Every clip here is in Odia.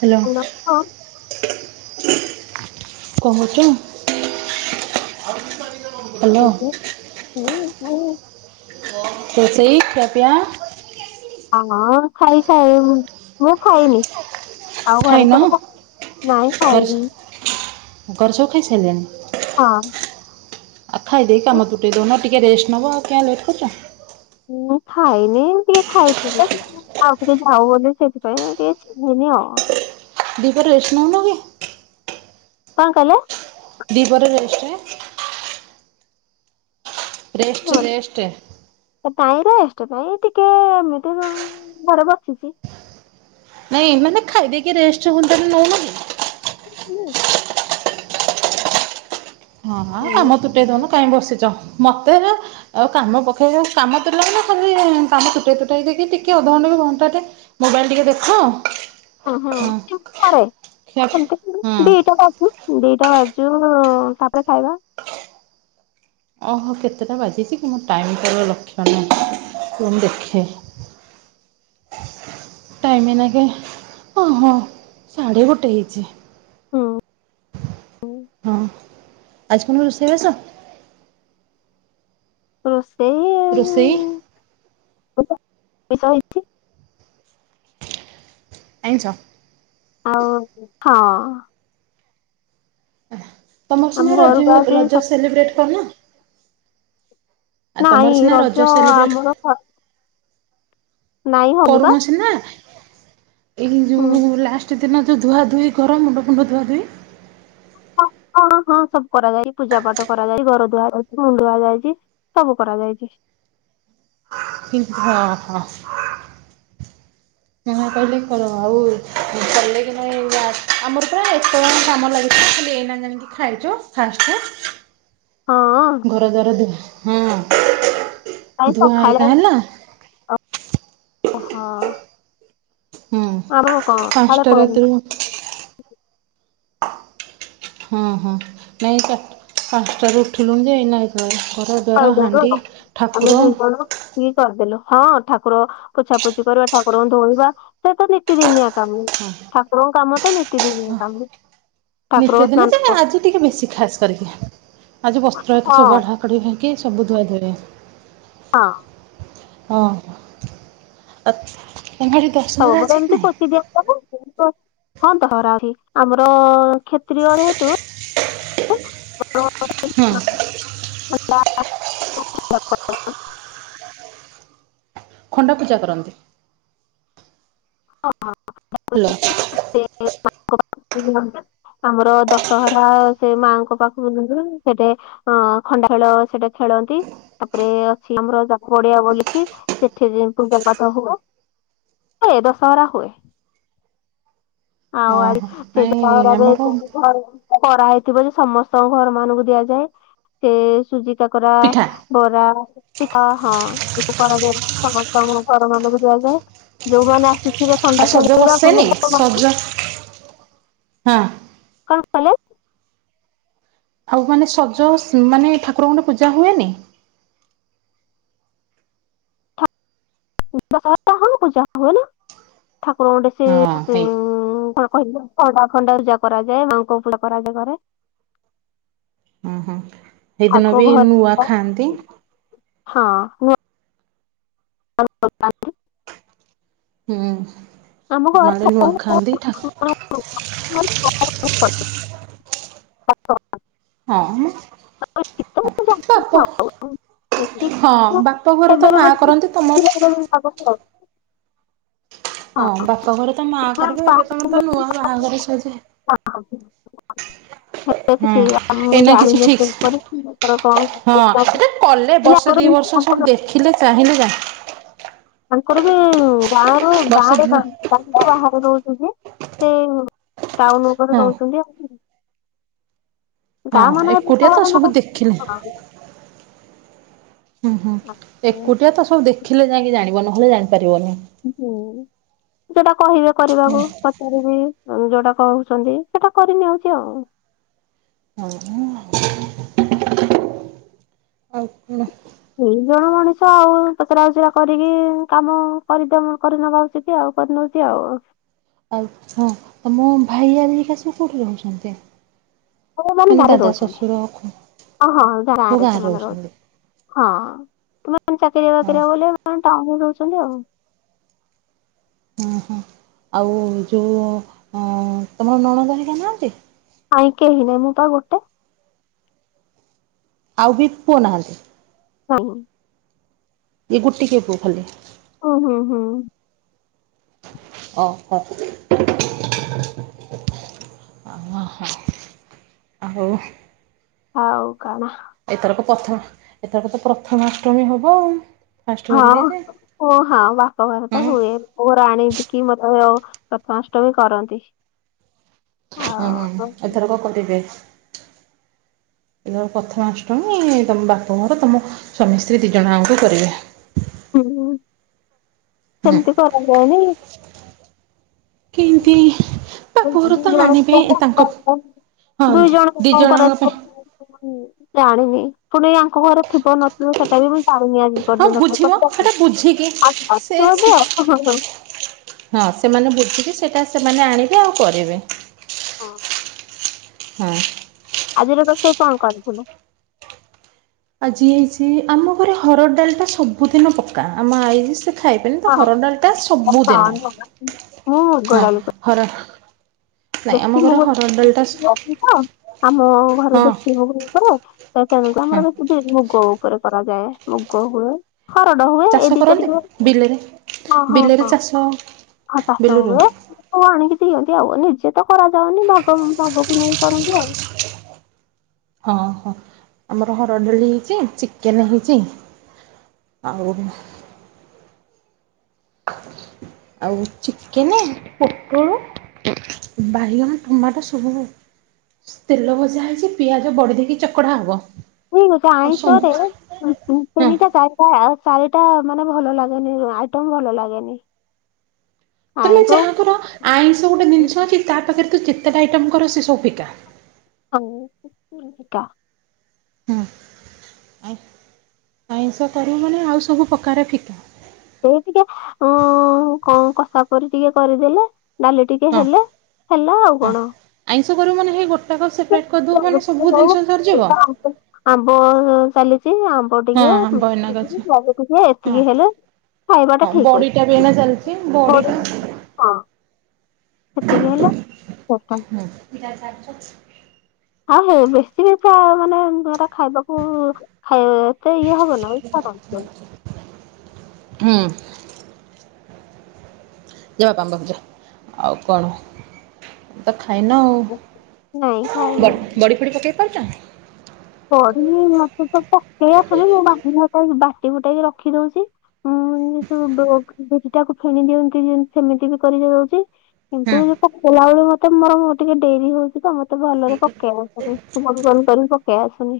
ହାଲୋ। କଣ କହୁଚୁ। ହାଲୋ। ଉ ନାହିଁ। ରୋଷେଇ ଖିଆ ପିଆ। ହଁ ଖାଇସାରିଲୁଣି ମୁଁ ଖାଇନି। ଆଉ ଘରେ ଖାଇନ? ତ ସବୁ ହଁ ନାଇଁ ଘରେ ଖାଇନି। ଘରେ ସବୁ ଖାଇସାରିଲେଣି। ହଁ। ଆ ଖାଇ ଦେଇକି କାମତୁଟେଇ ଦଉନ ଟିକେ ରେଷ୍ଟ୍ ନବ ଆଉ କାଈ ଲେଟ୍ କରୁଚ। ମୁଁ ଖାଇନି ଟିକେ ଖାଇଥିଲି ତ। ଆଉ ଟିକେ ଯାଉ ବୋଲି ସେଥିପାଇଁ ଟିକେ ଖାଇନି ଆଉ। ଦିପହରେ ରେଷ୍ଟ ନଉନ କି? କଣ କହିଲେ? ଦିପହରେ ରେଷ୍ଟେ ରେଷ୍ଟ୍ ରେଷ୍ଟ୍। କାଇଁ ରେଷ୍ଟ୍ କାଇଁ ଟିକେ ଏମିତି ଘରେ ବସିଚି। ନାଇଁ ମାନେ ଖାଇ ଦେଇକି ରେଷ୍ଟ୍ ହୁଅନ୍ତା ନଉନକି? ବୁଟୁଲୁ ହଁ କାମ ତୁଟେଇ ଦଉନୁ କାଇଁ ବସିଛ ମତେ ହେରା ଆଉ କାମ ପକେଇ କାମ ତିଲା ନା ଖାଲି କାମ ତୁଟେଇ ତୁଟାଇ ଦେଇକି ଟିକେ ଅଧଘଣ୍ଟା ବି ଘଣ୍ଟାଟେ ମୋବାଇଲି ଟିକେ ଦେଖ ହଁ ହଁ ସେମତି କରେ ଖିଆ ହଁ ସେମତି ଦିଇଟା ପାସ୍ ବୋକ୍ ଦିଇଟା ବାଜୁ ତାପରେ ଖାଇବା। ଓହୋ କେତେଟା ବାଜିଛି କି ମୋ ଟାଇମିଟାରେ ଲକ୍ଷ୍ୟ ନାହିଁ ରୁହ ମୁଁ ଦେଖେ। [inaudible] ଟାଇମି ଏଇନାକେ ଅ ହଁ ଶାଢ଼େ ଗୋଟେ ହେଇଛି। ହଁ ଆଉ ହଁ ଆଜି କଣ ରୋଷେଇବାସ? ରୋଷେଇ ରୋଷେଇ କ ତ କିସ ହେଇଛି। ଆଇଁଷ। ଆଉ ହଁ। ତମ ଆମ ସଙ୍ଗ ରଜ ଘରକୁ ଆଜି ରଜ ସ ସେଲିବ୍ରେଟ କରିନ। ନାଇଁ ରଜ ସେଲିବ୍ରେଟ୍ ଆମର ନାଇଁ ହଉନି ବା କରୁନ ସିନା ଏଇ ହୁଁ। ଯୋଉ ଲାଷ୍ଟ ଦିନ ଯୋଉ ଧୁଆ ଧୁଇ ଘର ମୁଣ୍ଡ ଫୁଣ୍ଡ ଧୁଆ ଧୁଇ। ହ ହଁ ହଁ ସବୁ କରାଯାଇ ପୂଜା ପାଠ କରାଯାଇ ଘର ଧୁଆ ଯାଇଛି ମୁଁ ଧୁଆ ଯାଇଛି। ସବୁ କରାଯାଏ। କିନ୍ତୁ ଓହୋ। କ କହିଲେ କର ଆଉ କଲେ କି ନ ଏଇ ଆମର ପା ଏତେ ଜଣ କାମ ଲାଗିଥିଲା ଖାଲି ଏଇନା [unintelligible] ଖାଇଚୁ [unintelligible] ହଁ। ଘର ଦ୍ୱାର ଦ ହଁ। [unintelligible] ଧୁଆ ପଖାଳ ହେଇକା ହେଲା ଅ ହଁ। [unintelligible] ହ ହଁ ହଁ ନାଇଁ ପାଞ୍ଚଟାରୁ ଉଠିଲୁଣି ଯେ ଏଇନା [unintelligible] ଘର ଦ୍ୱାର ହାଣ୍ଡି [unintelligible] ଠାକୁର ଆମେ ଦୁଇ ଜଣ କି କରିଦେଲୁ ହଁ ଠାକୁର ପୋଛାପୋଛି କରିବା ଠାକୁରଙ୍କୁ ଧୋଇବା ସେ ତ ନିତି ଦିନିଆ କାମ, ହଁ ଠାକୁରଙ୍କ କାମ ତ ନିତି ଦିନିଆ କାମ। ନିତି ଠାକୁରଙ୍କୁ ଦିନି ସ୍ନାନ ଯେ କର- ଆଜି ଟିକେ ବେଶୀ ଖାସ୍ କରିକି ଆଜି ବସ୍ତ୍ର ଏକା ହଁ ସବୁଆଡ଼େ [unintelligible] ସବୁ ଧୁଆ ଧୁଇ ହୁଏ। ହଁ। ହଁ ଆ [unintelligible] ହଉ ମୋର ଏମ୍ତି ପୋଚି ଦିଅ ସବୁ। ହଁ ତ [unintelligible] ଅଛି ଆମର କ୍ଷେତ୍ରୀୟ ଯେହେତୁ ହଁ [unintelligible] ଖଣ୍ଡା ପୂଜା କରନ୍ତି। ହେଲା [unintelligible] ଆମର ଦଶହରା ସେ ମାଆଙ୍କ ପାଖକୁ [unintelligible] ସେଟି ହଁ ଖଣ୍ଡା ଖେଳ ସେଇଟା ଖେଳନ୍ତି। ତାପରେ ଅଛି ଆମର ଯା ପଡିଆ ବୋଲିଛି ସେଠି ପୂଜା ପାଠ ହବ। [unintelligible] [unintelligible] ହୁଏ ଆଉ ଓହୋ ସେ [unintelligible] ନାଇଁ ଆମର କରାହେଇଥିବ ଯେ ସମସ୍ତଙ୍କ ଘର ମାନଙ୍କୁ ଦିଆଯାଏ, ସେ ସୁଜି କାକରା ପିଠା ଆଉ ବରା ପିଠା ହଁ ଏସବୁ କରାଯଏ ସମସ୍ତ ଘର ମାନଙ୍କୁ ଦିଆଯାଏ। ଯୋଉମାନେ ଆସିଥିବେ ଆ ଥଣ୍ଡା ସଜ ଫେରିବା ବସେନି କଣ ସଜ କଣ ପାଇଁ? ଆଉ ମାନେ ସଜ ମାନେ ଠାକୁରଙ୍କଟେ ପୂଜା ହୁଏନି? ଦଶହରା ହଁ ପୂଜା ହୁଏ ନା ଠାକୁର ଗଣ୍ଡେ ସେ ହଁ ଉ ହେଇ କଣ କହିଲ ଖଣ୍ଡା-ଖଣ୍ଡା ପୂଜା କରାଯାଏ, ମାଙ୍କ [unintelligible] କରାଯାଏ ଘରେ। ହଁ ହଁ ସେଇଦିନ ବି ନୂଆ [unintelligible] ଖାଆନ୍ତି ହଁ। [unintelligible] ହୁଁ ଆମ ଆଡ଼େ ନୂଆ ଖାଆନ୍ତିି ଠାକୁ ହଁ ମ୍ ପାପ। ହଁ ବାପ ଘରେ ତ ମା କରନ୍ତି ତମ [unintelligible] ହଁ ବାପା ଘରେ ତ ମା କରିବେ ଏବେ ତମର ତ ନୂଆ ବାହାଘର ସରିଚି [unintelligible] ହଁ ଏଇନା କିଛି ଠିକ୍ ହଁ ଏଟା [unintelligible] କଲେ ବର୍ଷେ ଦି ବର୍ଷ ସବୁ ଦେଖିଲେ ଚାହିଁଲେ [unintelligible] ତାଙ୍କର ବି ଗାଁରୁ ଗାଁ ବର୍ଷେ ର ଗାଁ ବାପା ବାହାରେ ରହୁଚିନ୍ତି, ସେ ଟାଉନ୍ ଉପରେ ହଁ ରହୁଚନ୍ତି ଆଉ। ଗାଁ ହଁ ମାନେ ଏକୁଟିଆ ତ ସବୁ ଦେଖିଲେ [unintelligible] ହୁଁ ହୁଁ ଏକୁଟିଆ ତ ସବୁ ଦେଖିଲେ ଯାଇକି ଜାଣିବ ନହେଲେ ଜାଣିପାରିବନି ହୁଁ ସେଟା କହିବେ କରିବାକୁ କରିବି ଯୋଉଟା କହୁଛନ୍ତି ସେଟା କରିନିଅନ୍ତି ଆଉ। ଅ ହ। ଆଉ କଣ? ଦୁ ଜଣ ମଣିଷ ଆଉ ପଚରା ଉଚରା କରିକି କାମ କରିଦ କରିନବା ଉଚିତ୍ ଆଉ କରିନଉଛି ଆଉ। ଆଉ ହଁ ଆ ମୋ ଭାଇ ଆରିକା ସବୁ କେଉଁଠି ରହୁଛନ୍ତି। ଆଉ ମାନେ ଗାରେ ଦାଦା ରହୁଛନ୍ତି ଶ୍ୱଶୁର ହହ ଗାଁ ସବୁ ରେ ଗାଁରେ ସେମାନେ ରହୁଛନ୍ତି। ହଁ ତମେ ଚାକିରିଆ ହଁ ବାକିରିଆ ବୋଲି ଟାଉନ୍ ରେ ରହୁଛନ୍ତି। ହଁ ହଁ ଆଉ ଯଉଁ ତମର ନଣନ୍ଦ ହାରିକା ନାହାଁନ୍ତି। ନାଇଁ କେହି ନାଇଁ ମୁଁ ପା ଗୋଟେ। ଆଉ ବି ପୁଅ ନାହାନ୍ତି। ନାହିଁ। ଏଇ ଗୋଟିକ ପୁଅ ଖାଲି। ହୁଁ ହୁଁ ହୁଁ। ଓ ହୋ। ଓହୋ ଆଉ ହୋ ଉ। ଆଉ କଣ। ଏଥରକ ପ୍ରଥମା ଏଥରକ ତ ପ୍ରଥମାଷ୍ଟମୀ ହବ ଆଉ। ଫାଷ୍ଟ ହଁ କରିବେ ଯେ ଓ ହଁ ବାପଘରେ ତ ହଁ ହୁଏ। ପୁଅର ଆଣିକି ମତେ ପ୍ରଥମାଷ୍ଟମୀ କରନ୍ତି। ହୁଁ ହୁଁ ଆଉ ଏଥର କ କରିବେ। ଯୋଉ ପ୍ରଥମାଷ୍ଟମୀ ତମ ବାପ ଘର ତୁମ ସ୍ୱାମୀ ସ୍ତ୍ରୀ ଦିଇଜଣ ଆଙ୍କୁ କରିବେ। ହୁଁ ହୁଁ ସେମିତି କରାଯାଏନି। କିନ୍ତି। ଦୁଇଜଣ [unintelligible] ହଁ ଦୁଇ ଦି ଜଣଙ୍କୁ କଣ ଜଣଙ୍କ ପାଇଁ କରା ହଁ ଜାଣିନି ପୁଣି ଏ ଆଙ୍କ ଘରେ ଥିବ ନଥିବ ସେଟା ବି ମୁଁ ଜାଣିନି ଆଜି। ହଁ ବୁଝିବ ପର୍ଯ୍ୟନ୍ତ ସେଟା ବୁଝିକି ସେ ଆ [unintelligible] ହଁ ସେମାନେ ବୁଝିକି ସେଇଟା ସେମାନେ ଆଣିବେ ଆଉ କରିବେ। ହଁ। ହଁ। ଆଜିର ରୋଷେଇ କଣ କରିଥିଲେ? ଆଜି ହେଇଛି ଆମ ଘରେ ହରଡ଼ ଡାଲି ଟା ସବୁଦିନ ପକ୍କା ଆମ ଆଇସ୍ ସେ ଖାଇବେନି ତ ହରଡାଲି ଟା ସବୁଦିନ ମୁଁ ମୁଗ ହଁ ଡାଲି କରି ହର ନାଇଁ ଆମ ଦେଶୀ ଘରେ ମୁଗ ହରଡ଼ ଡାଲିଟା ଅଛି ତ ଆମ ଘରେ ହଁ ଦେଶୀ [unintelligible] ଆମର ହଁ ବେସି ଏଠି ମୁଗ ଉପରେ କରାଯାଏ ମୁଗ ହୁଏ। ହରଡ ହୁଏ ଚାଷ ଏ ଦିଟା କରନ୍ତି ଟିକେ ବିଲରେ ହଁ ହଁ ବିଲରେ ହଁ। ଚାଷ ହଁ ଚାଷ ବିଲରୁ ହୁଏ। ହଁ ସବୁ ଆଣିକି ଦିଅନ୍ତି ଆଉ ନିଜେ ତ କରାଯାଉନି ଭାଗକୁ ଭାଗକୁ ନେଇ କରନ୍ତି ଆଉ। ହଁ ହଁ ଆମର ହରଡ଼ ଡାଲି ହେଇଛି ଚିକେନ ହେଇଛି। ଆଉ। ଆଉ ଚିକେନ ପୋତୋଳ ବାଇଗଣ ଟମାଟୋ ସବୁ ତେଲ ଭଜା ହେଇଛି ପିଆଜ ବଢି ଦେଇେକି ଚକଡା଼ ହବ। ହୁଁ ମୋତେ ଆଉ ସୋନ ଆଇଁଷରେ ହଁ ତିନିଟା ଚାରିଟା ଚାରିଟା ମାନେ ଭଲ ଲାଗେନି ଆଇଟମ ଭଲ ଲାଗେନି। ତମେ ଆଇଁଷ। ଯାହା ଆଇଁଷ ଗୋଟେ ଜିନିଷ ଅଛି ତା ପାଖରେ ତୁ ଯେତେଟା ଆଇଟମ କର ସେ ସବୁ ପିକା [inaudible] ହୁଁ ଆଇଁସ କରୁ ମାନେ ଆଉ ସବୁ ପ୍ରକାର ଫିକା ସେଇ ଟିକେ ଅ କଷା କଷି କରିଦେଲେ ଡାଲି ଟିକେ ହଁ ହେଲେ ହେଲା ଆଉ ହଁ। କଣ? ଆଇଁଷ କରିବୁ ମାନେ ହେଇ ଗୋଟା କପ୍ ସେପରେଟ କରିଦେବୁ ମାନେ ସବୁ ଜିନିଷ ସରିଯିବ। ଆମ୍ବ ଚାଲିଛି ଆମ୍ବ ଟିକେ ହଁ ବଇନା ଅଛି ଟିକେ ହଁ ଏତିକି ହେଲେ ଖାଇବାଟା ହଁ ଠିକ୍ ଅଛି। ବଡିଟା ବି ଏଇନା ଚାଲିଛି ବଡି ଟା ହଁ ସେତିକି ହେଲା [unintelligible] [inaudible] ଆଉ ହେ ବେଶୀ ବି ମାନେ ଏଟା ଖାଇବାକୁ ଖାଇ ଏତେ ଇଏ ହବ ନା। ହୁଁ। [inaudible] ତ ଖାଇନ ଆଉ ନାଇଁ ଖାଇନି। ବଡି ଫଡି ପକେଇ ପାରୁଛ ନା? ବଢି ମତେ ସବୁ ପକେଇ ଆସୁନି ମୁଁ ବାଟି ବୁଟା କି ରଖି ଦଉଛି ଉଁ ସବୁ ବିରିଟାକୁ ଫେଣି ଦିଅନ୍ତି ଯେ ସେମିତି ବି କରି ଦଉଛି। ହଁ କିନ୍ତୁ ଯୋଉ ପକେଇଲା ବେଳେ ମତେ ମୋର ଟିକେ ଡେରି ହଉଛି ତ ମତେ ଭଲରେ ପକେଇ ଆସୁନି। [unintelligible] କରି ପକେଇ ଆସୁନି।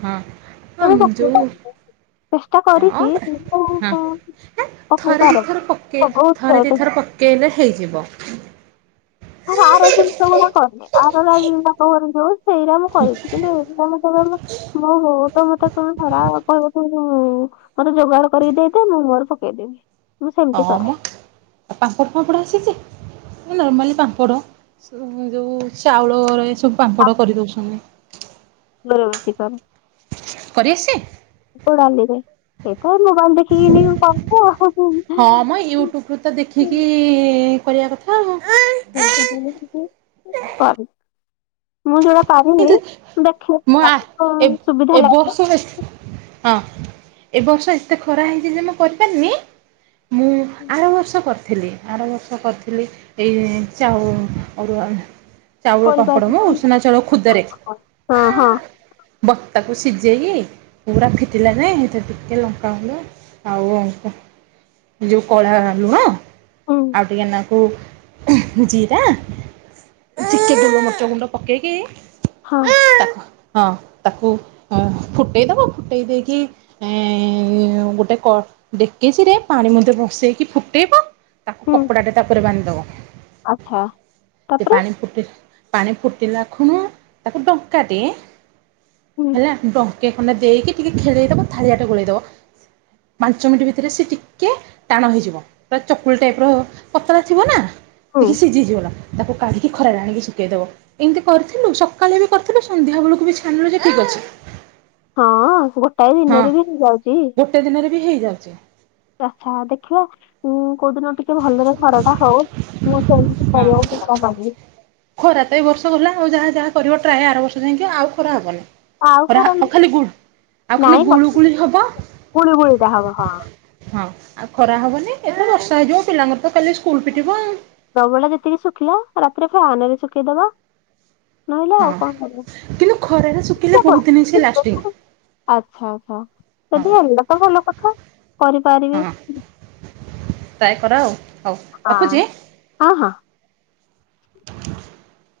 ହଁ କେବେ ପକେଇ ଯୋଉ ଚେଷ୍ଟା ହଁ କରିଛି ହଁ ପକେଇ ଥରେ ପାରେନି ବହୁତ୍ କେନେ ହେଇଯିବ। ଆ ଆର ଜିନିଷ ମ କରିନି ଆର ଜି ଯଉ ସେଇଟା ମୁଁ କରିଛି କିନ୍ତୁ ସେଇରା ବେ ମଁ ହଉ ତ ମତେ ଧରା କହିବ [inaudible] ମତେ ଯୋଗାଡ଼ କରିକି ଦେଇଦେ ମୁଁ ମୋର ପକେଇଦେବି। ମୁଁ ସେମିତି କରେ ହଁମ। ଆଉ ପାମ୍ପଡ଼ ଫାମ୍ପଡ଼ ଆସିଛି ନର୍ମାଲି ପାମ୍ପଡ଼ ଯେଉଁ ଚାଉଳରେ ସବୁ ପାମ୍ପଡ଼ କରିଦଉଛନ୍ତି। [inaudible] କରି ଆସିଛି? ଡାଲିରେ ଏ ତ ମୋବାଇଲ ଦେଖିକିନି ସବୁ ହଁ ମ ୟୁଟ୍ୟୁବରୁ ତ ଦେଖିକି କରିବା କଥା ଆଉ [inaudible] ମୁଁ ଯୋଉଟା ପାରିବି ଦେଖିଆ ମୁଁ ଆ ଏ କଣ ସୁବିଧା ଏ ଲାଗ। ବର୍ଷ ହଁ ଏ ବର୍ଷ ଏତେ ଖରା ହେଇଛି ଯେ ମୁଁ କରିପାରିନି ମୁଁ ଆର ବର୍ଷ କ ଥିଲି ଆରବର୍ଷ କରିଥିଲି ଏଇ ଚାଉ ଅରୁଆ ଚାଉଳ ପାମ୍ପଡ ମ କରିପାରିବି ଉସନା ଚାଉଳ ଖୁଦରେ। ହଁ ହଁ ବତ୍ତାକୁ ସିଝେଇକି ପୁରା ଫିଟିଲା ଯାଏ ସେଥିରେ ଟିକେ ଲଙ୍କା ଗୁଣ୍ଡ ଆଉ ଯୋଉ କଳା ଲୁଣ ହୁଁ ଆଉ ଟିକେ ଲ ଆ ଜିରା ଟିକେ ଗୋଲମରିଚ ଗୁଣ୍ଡ ପକେଇକି ହଁ। ହଁ ତାକୁ ଫୁଟେଇଦବ ଫୁଟେଇ ଦେଇକି ଏଁ ଗୋଟେ କ ଡେକେଚିରେ ପାଣି ମଧ୍ୟ ବସେଇକି ଫୁଟେଇବ ତାକୁ ହୁଁ କପଡା ଟେ ତାପରେ ବାନ୍ଧିଦବ ଆଚ୍ଛା ସେ ତାପରେ ପାଣି ଫୁଟି ପାଣି ଫୁଟିଲା ଖୁଣୁ ତାକୁ ଡଙ୍କା ଦିଏ ହୁଁ ହେଲା ଡ ଟିକେ ଖନେ ଦେଇକି ଟିକେ ଖେଳେଇଦେବ ଥାଳିଆଟେ ଗୋଳେଇଦବ ପାଞ୍ଚ ମିନ୍ଟି ଭିତିରେ ସେ ଟିକେ ଟାଣ ହେଇଯିବ ପୁରା ଚକୁଳୀ ଟାଇପ୍ ର ପତଳା ଥିବ ନା। ହୁଁ ଟିକେ ସିଝିଗଲା ତାକୁ କାଢିକି ଖରାରେ ଆଣିକି ଶୁଖେଇ ଦବ ଏନ୍ତି କରି ସକାଳେ ବି କର୍ଥିଲୁ ସନ୍ଧ୍ୟା ବେଳକୁ ବି ଛାଣିଲୁ ସେ ଠିକ୍ ଅଛି ହଁ ଗୋଟାଏ ହଁ ଦିନରେ ବି ହେଇଯାଉଛି ଗୋଟେ ଦିନରେ ବି ହେଇଯାଉଛି। ଆଚ୍ଛା ଦେଖିବା ଉଁ କୋଉଦିନ ଟିକେ ଭଲରେ ଖରଟା ହଉ ମୁଁ ସେମିତି ହଁ। କରିବାକୁ ଚେଷ୍ଟା କରିବି ଖରା ତ ଏଇ ବର୍ଷ ଗଲା ଆଉ ଯାହା ଯାହା କରିବ ଟ୍ରାଏ ଆର ବର୍ଷ ଯାଇଁକି ଆଉ ଖରା ହବନି ଖରା ଆଉ ଖାଲି ଗୁଳ୍ ଆଉ ଖାଲି ନାଇଁ ଗୁଳୁ ଗୋଟେ ଗୁଳି ହବ ଗୁଳି ଗୁଳିଟା ହବ ହଁ ହଁ ଆଉ ଖରା ହବନି ଏବେ ବର୍ଷା ହେଇଯିବ ପିଲାଙ୍କର ତ କାଲି ସ୍କୁଲ୍ ଫିଟିବ ଅ ଦ ବେଳେ ଯେତିକି ଶୁଖିଲା ରାତିରେ ଫ୍ୟାନ୍ ରେ ଶୁଖେଇଦବା ନହଲେ ଆଉ ହଁ। କଣ କରିବା କିନ୍ତୁ ଖରାରେ ଶୁଖିଲେ ବହୁତ୍ ଦିନ ସେ ଲାଷ୍ଟିଙ୍ଗ୍ ଆଚ୍ଛା ଆଚ୍ଛା ଯଦି ହେଲେ ତ ଭଲ କଥା କରିପାରିବେ ହଁ ଟ୍ରାଏ କର ଆଉ ହଉ ଆଁ ରଖୁଛି। ହଁ ହଁ। [unintelligible]